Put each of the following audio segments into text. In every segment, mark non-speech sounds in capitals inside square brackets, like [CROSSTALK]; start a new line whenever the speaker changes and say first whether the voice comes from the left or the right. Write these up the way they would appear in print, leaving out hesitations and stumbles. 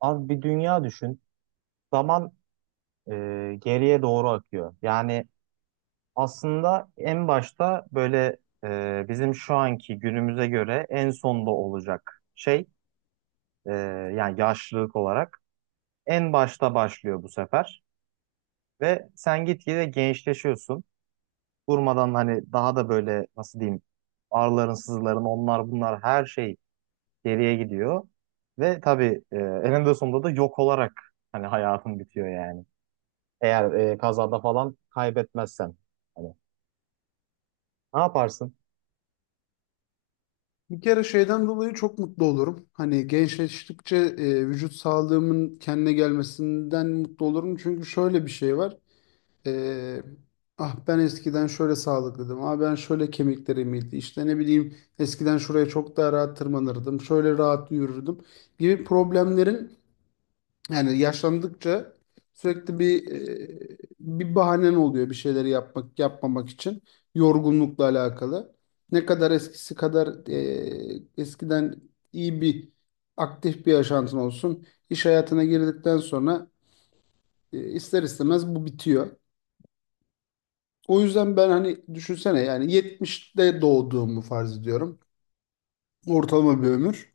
right: Abi bir dünya düşün. Zaman e, geriye doğru akıyor. Yani aslında en başta böyle bizim şu anki günümüze göre en sonda olacak şey, e, yani yaşlılık olarak en başta başlıyor bu sefer. Ve sen gitgide gençleşiyorsun. Durmadan hani daha da böyle nasıl diyeyim, ağrıların sızıların onlar bunlar her şey geriye gidiyor. Ve tabii, eninde sonunda da yok olarak hani hayatın bitiyor yani. Eğer kazada falan kaybetmezsen. Hani ne yaparsın?
left: Bir kere şeyden dolayı çok mutlu olurum. Hani gençleştikçe vücut sağlığımın kendine gelmesinden mutlu olurum. Çünkü şöyle bir şey var. E, ah ben eskiden şöyle sağlıklıydım. Ah ben şöyle kemiklerim iyiydi. İşte ne bileyim eskiden şuraya çok daha rahat tırmanırdım. Şöyle rahat yürürdüm gibi problemlerin yani yaşlandıkça sürekli bir bahanen oluyor bir şeyleri yapmak yapmamak için yorgunlukla alakalı. Ne kadar eskisi kadar eskiden iyi bir aktif bir yaşantın olsun. İş hayatına girdikten sonra ister istemez bu bitiyor. O yüzden ben hani düşünsene yani 70'te doğduğumu farz ediyorum. Ortalama bir ömür.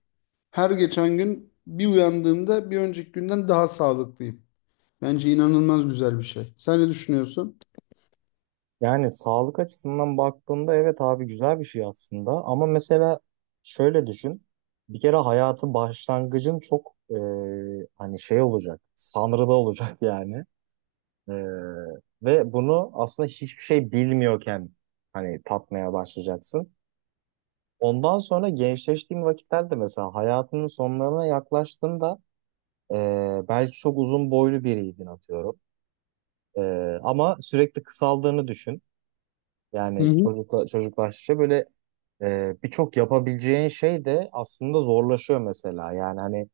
left: Her geçen gün bir uyandığımda bir önceki günden daha sağlıklıyım. Bence inanılmaz güzel bir şey. Sen ne düşünüyorsun?
right: Yani sağlık açısından baktığında evet abi, güzel bir şey aslında. Ama mesela şöyle düşün. Bir kere hayatın başlangıcın çok hani şey olacak. Sanrıda olacak [LAUGHS] yani. E, Ve bunu aslında hiçbir şey bilmiyorken hani tatmaya başlayacaksın. Ondan sonra gençleştiğin vakitlerde mesela hayatının sonlarına yaklaştığında, e, belki çok uzun boylu biriydin atıyorum. Ama sürekli kısaldığını düşün.
left: Hı
right: Yani
left: hı.
right: çocuklaştıkça böyle birçok yapabileceğin şey de aslında zorlaşıyor mesela. Yani hani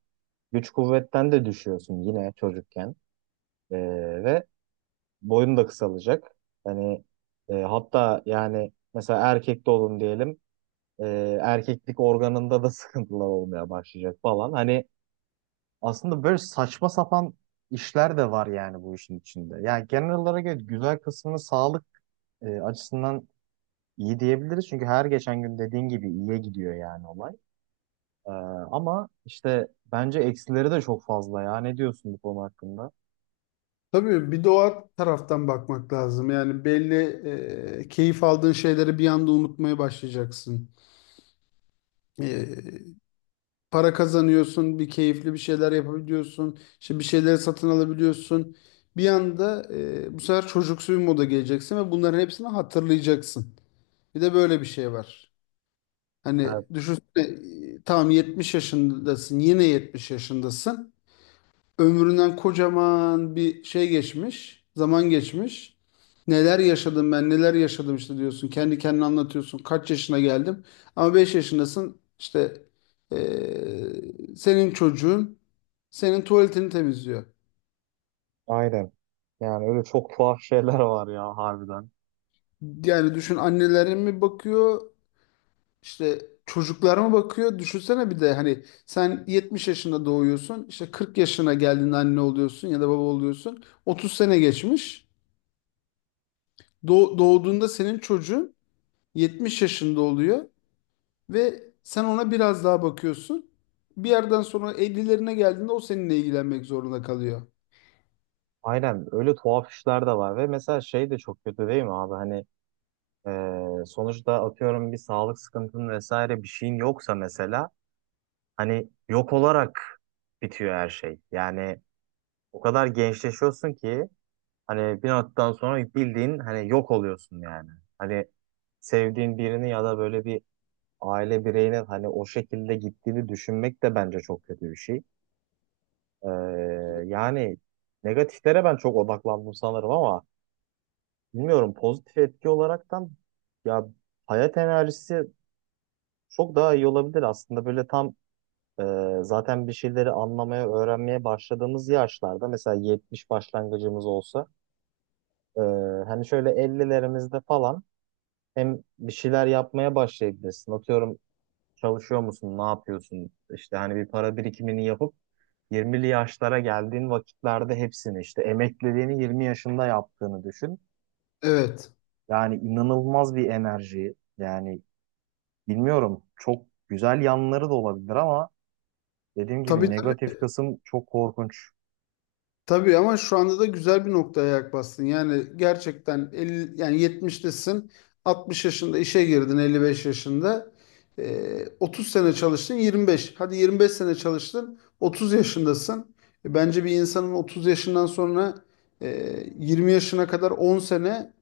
right: güç kuvvetten de düşüyorsun yine çocukken. Ee, Ve boyun da kısalacak. Hani hatta yani mesela erkekte olun diyelim. Erkeklik organında da [LAUGHS] sıkıntılar olmaya başlayacak falan. Hani aslında böyle saçma sapan işler de var yani bu işin içinde. Yani genel olarak evet, güzel kısmını sağlık açısından İyi diyebiliriz çünkü her geçen gün dediğin gibi iyiye gidiyor yani olay. Ee, Ama işte bence eksileri de çok fazla ya. Ne diyorsun bu konu hakkında?
left: Tabii bir doğa taraftan bakmak lazım. Yani belli keyif aldığın şeyleri bir anda unutmaya başlayacaksın. E, Para kazanıyorsun, bir keyifli bir şeyler yapabiliyorsun, işte bir şeyleri satın alabiliyorsun. Bir anda bu sefer çocuksu bir moda geleceksin ve bunların hepsini hatırlayacaksın. Bir de böyle bir şey var. Hani
right: Evet,
left: düşünsene tamam 70 yaşındasın, yine 70 yaşındasın. Ömründen kocaman bir şey geçmiş, zaman geçmiş. Neler yaşadım ben, neler yaşadım işte diyorsun. Kendi kendine anlatıyorsun. Kaç yaşına geldim? Ama 5 yaşındasın. İşte senin çocuğun senin tuvaletini temizliyor.
right: aynen. Yani öyle çok tuhaf şeyler var ya harbiden.
left: Yani düşün annelere mi bakıyor, işte çocuklara mı bakıyor? Düşünsene bir de hani sen 70 yaşında doğuyorsun. İşte 40 yaşına geldiğinde anne oluyorsun ya da baba oluyorsun. Otuz sene geçmiş. Doğduğunda senin çocuğun 70 yaşında oluyor ve sen ona biraz daha bakıyorsun. Bir yerden sonra 50'lerine geldiğinde o seninle ilgilenmek zorunda kalıyor.
right: Aynen, öyle tuhaf işler de var ve mesela şey de çok kötü değil mi abi? Hani sonuçta atıyorum bir sağlık sıkıntın vesaire bir şeyin yoksa mesela hani yok olarak bitiyor her şey. Yani o kadar gençleşiyorsun ki, hani bir noktadan sonra bildiğin hani yok oluyorsun yani. Hani sevdiğin birini ya da böyle bir aile bireyine hani o şekilde gittiğini düşünmek de bence çok kötü bir şey. Ee, Yani negatiflere ben çok odaklandım sanırım ama bilmiyorum, pozitif etki olaraktan ya, hayat enerjisi çok daha iyi olabilir aslında böyle tam, e, zaten bir şeyleri anlamaya, öğrenmeye başladığımız yaşlarda mesela 70 başlangıcımız olsa, e, hani şöyle 50'lerimizde falan hem bir şeyler yapmaya başlayabilirsin. Atıyorum çalışıyor musun, ne yapıyorsun? İşte hani bir para birikimini yapıp 20'li yaşlara geldiğin vakitlerde hepsini işte emekliliğini 20 yaşında yaptığını düşün.
left: Evet.
right: Yani inanılmaz bir enerji. Yani bilmiyorum, çok güzel yanları da olabilir ama dediğim gibi
left: Tabii tabii,
right: negatif kısım çok korkunç.
left: tabii ama şu anda da güzel bir noktaya ayak bastın. Yani gerçekten 50, yani 70'tesin, 60 yaşında işe girdin, 55 yaşında. 30 sene çalıştın, 25. Hadi 25 sene çalıştın, 30 yaşındasın. Bence bir insanın 30 yaşından sonra e, 20 yaşına kadar 10 sene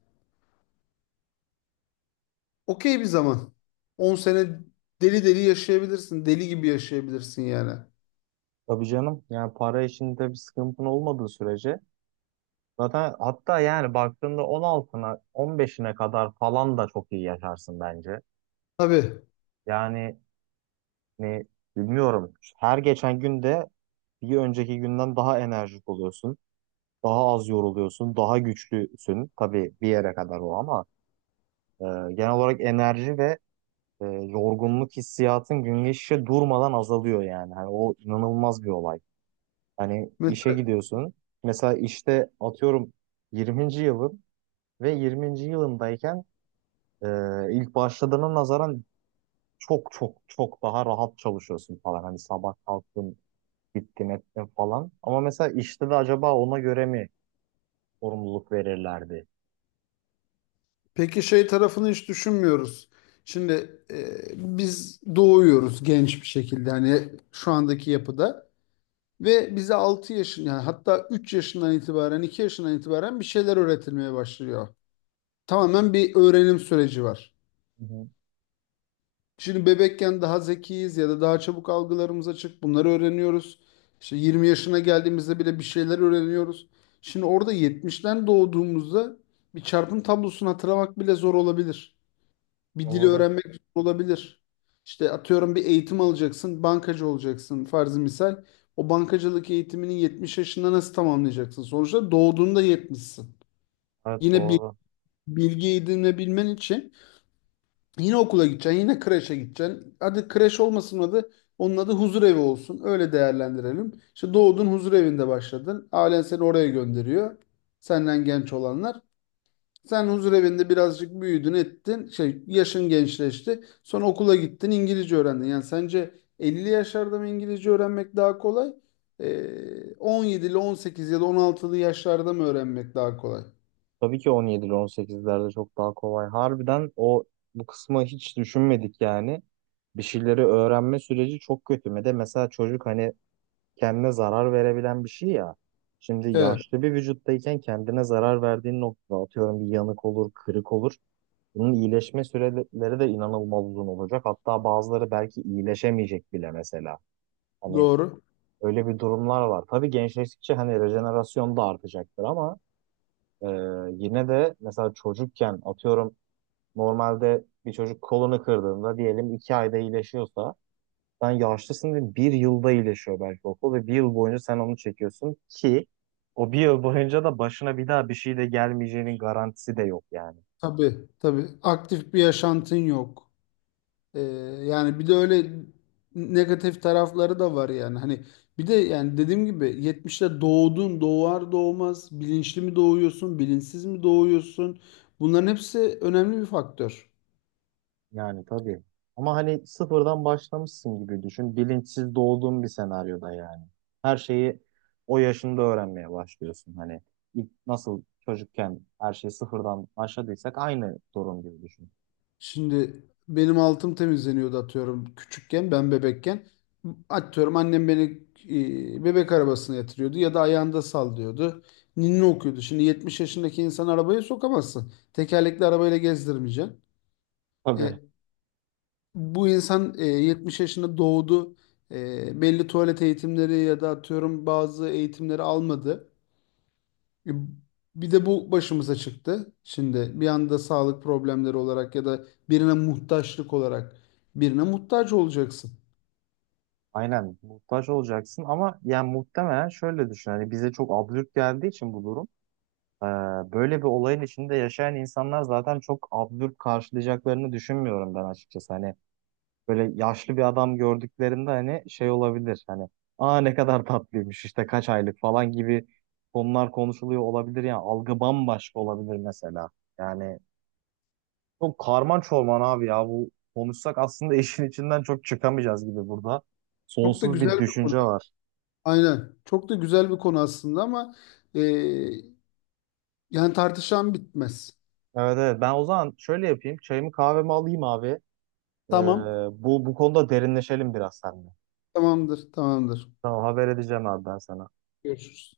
left: okey bir zaman. On sene deli deli yaşayabilirsin. Deli gibi yaşayabilirsin yani.
right: Tabii canım, yani para işinde bir sıkıntın olmadığı sürece. Zaten hatta yani baktığında 16'ına 15'ine kadar falan da çok iyi yaşarsın bence.
left: Tabii.
right: Yani ne bilmiyorum. Her geçen günde bir önceki günden daha enerjik oluyorsun. Daha az yoruluyorsun. Daha güçlüsün. Tabii bir yere kadar o ama e, genel olarak enerji ve yorgunluk hissiyatın gün geçişe durmadan azalıyor yani. Hani o inanılmaz bir olay. Hani
left: Mes-
right: işe gidiyorsun. Mesela işte atıyorum 20. yılın ve 20. yılındayken e, ilk başladığına nazaran çok çok çok daha rahat çalışıyorsun falan. Hani sabah kalktın, gittim ettim falan. Ama mesela işte de acaba ona göre mi sorumluluk verirlerdi?
left: Peki şey tarafını hiç düşünmüyoruz. Şimdi biz doğuyoruz genç bir şekilde hani şu andaki yapıda ve bize 6 yaşın yani hatta 3 yaşından itibaren 2 yaşından itibaren bir şeyler öğretilmeye başlıyor. Tamamen bir öğrenim süreci var.
right: Hı hı.
left: Şimdi bebekken daha zekiyiz ya da daha çabuk algılarımız açık. Bunları öğreniyoruz. İşte 20 yaşına geldiğimizde bile bir şeyler öğreniyoruz. Şimdi orada 70'ten doğduğumuzda bir çarpım tablosunu hatırlamak bile zor olabilir. Bir dili
right: Doğru.
left: öğrenmek zor olabilir. İşte atıyorum bir eğitim alacaksın, bankacı olacaksın farzı misal. O bankacılık eğitimini 70 yaşında nasıl tamamlayacaksın? Sonuçta doğduğunda 70'sin.
right: Evet,
left: Yine bir
right: doğru.
left: bilgi edinebilmen için yine okula gideceksin, yine kreşe gideceksin. Hadi kreş olmasın adı, onun adı huzur evi olsun. Öyle değerlendirelim. İşte doğdun huzur evinde başladın. Ailen seni oraya gönderiyor. Senden genç olanlar. Sen huzur evinde birazcık büyüdün, ettin. Şey, yaşın gençleşti. Sonra okula gittin, İngilizce öğrendin. Yani sence 50 yaşlarda mı İngilizce öğrenmek daha kolay? 17 ile sekiz ya da on altılı yaşlarda mı öğrenmek daha kolay?
right: Tabii ki on yedili on sekizlerde çok daha kolay. Harbiden o bu kısmı hiç düşünmedik yani. Bir şeyleri öğrenme süreci çok kötü. Bir de mesela çocuk hani kendine zarar verebilen bir şey ya. Şimdi
left: Evet,
right: yaşlı bir vücuttayken kendine zarar verdiğin noktada atıyorum bir yanık olur, kırık olur. Bunun iyileşme süreleri de inanılmaz uzun olacak. Hatta bazıları belki iyileşemeyecek bile mesela. Hani
left: doğru.
right: öyle bir durumlar var. Tabii gençleştikçe hani rejenerasyon da artacaktır ama e, yine de mesela çocukken atıyorum normalde bir çocuk kolunu kırdığında diyelim 2 ayda iyileşiyorsa, sen yaşlısın ve 1 yılda iyileşiyor belki o kol ve 1 yıl boyunca sen onu çekiyorsun ki o 1 yıl boyunca da başına bir daha bir şey de gelmeyeceğinin garantisi de yok yani.
left: Tabii, tabii. Aktif bir yaşantın yok. Ee, Yani bir de öyle negatif tarafları da var yani. Hani bir de yani dediğim gibi 70'te doğdun, doğar doğmaz bilinçli mi doğuyorsun, bilinçsiz mi doğuyorsun? Bunların hepsi önemli bir faktör.
right: Yani tabii. Ama hani sıfırdan başlamışsın gibi düşün. Bilinçsiz doğduğun bir senaryoda yani. Her şeyi o yaşında öğrenmeye başlıyorsun. Hani ilk nasıl çocukken her şeyi sıfırdan başladıysak aynı durum gibi düşün.
left: Şimdi benim altım temizleniyordu atıyorum küçükken, ben bebekken. Atıyorum annem beni bebek arabasına yatırıyordu ya da ayağında sallıyordu. Ninni okuyordu. Şimdi 70 yaşındaki insan arabaya sokamazsın. Tekerlekli arabayla gezdirmeyeceksin.
right: Tabii.
left: E, Bu insan 70 yaşında doğdu. Belli tuvalet eğitimleri ya da atıyorum bazı eğitimleri almadı. E, Bir de bu başımıza çıktı. Şimdi bir anda sağlık problemleri olarak ya da birine muhtaçlık olarak birine muhtaç olacaksın.
right: Aynen muhtaç olacaksın ama yani muhtemelen şöyle düşün. Hani bize çok absürt geldiği için bu durum. e, Böyle bir olayın içinde yaşayan insanlar zaten çok absürt karşılayacaklarını düşünmüyorum ben açıkçası. Hani böyle yaşlı bir adam gördüklerinde hani şey olabilir, hani aa ne kadar tatlıymış işte kaç aylık falan gibi konular konuşuluyor olabilir, yani algı bambaşka olabilir mesela. Yani çok karman çorman abi ya, bu konuşsak aslında [LAUGHS] işin içinden çok çıkamayacağız gibi burada.
left: Çok da
right: Sonsuz bir
left: güzel bir konu.
right: düşünce var.
left: Aynen. Çok da güzel bir konu aslında ama e, yani tartışan bitmez.
right: Evet evet, ben o zaman şöyle yapayım, çayımı kahvemi alayım abi. Ee,
left: Tamam.
right: bu konuda derinleşelim biraz seninle.
left: Tamamdır. Tamamdır.
right: Tamam, haber edeceğim abi ben sana.
left: Görüşürüz.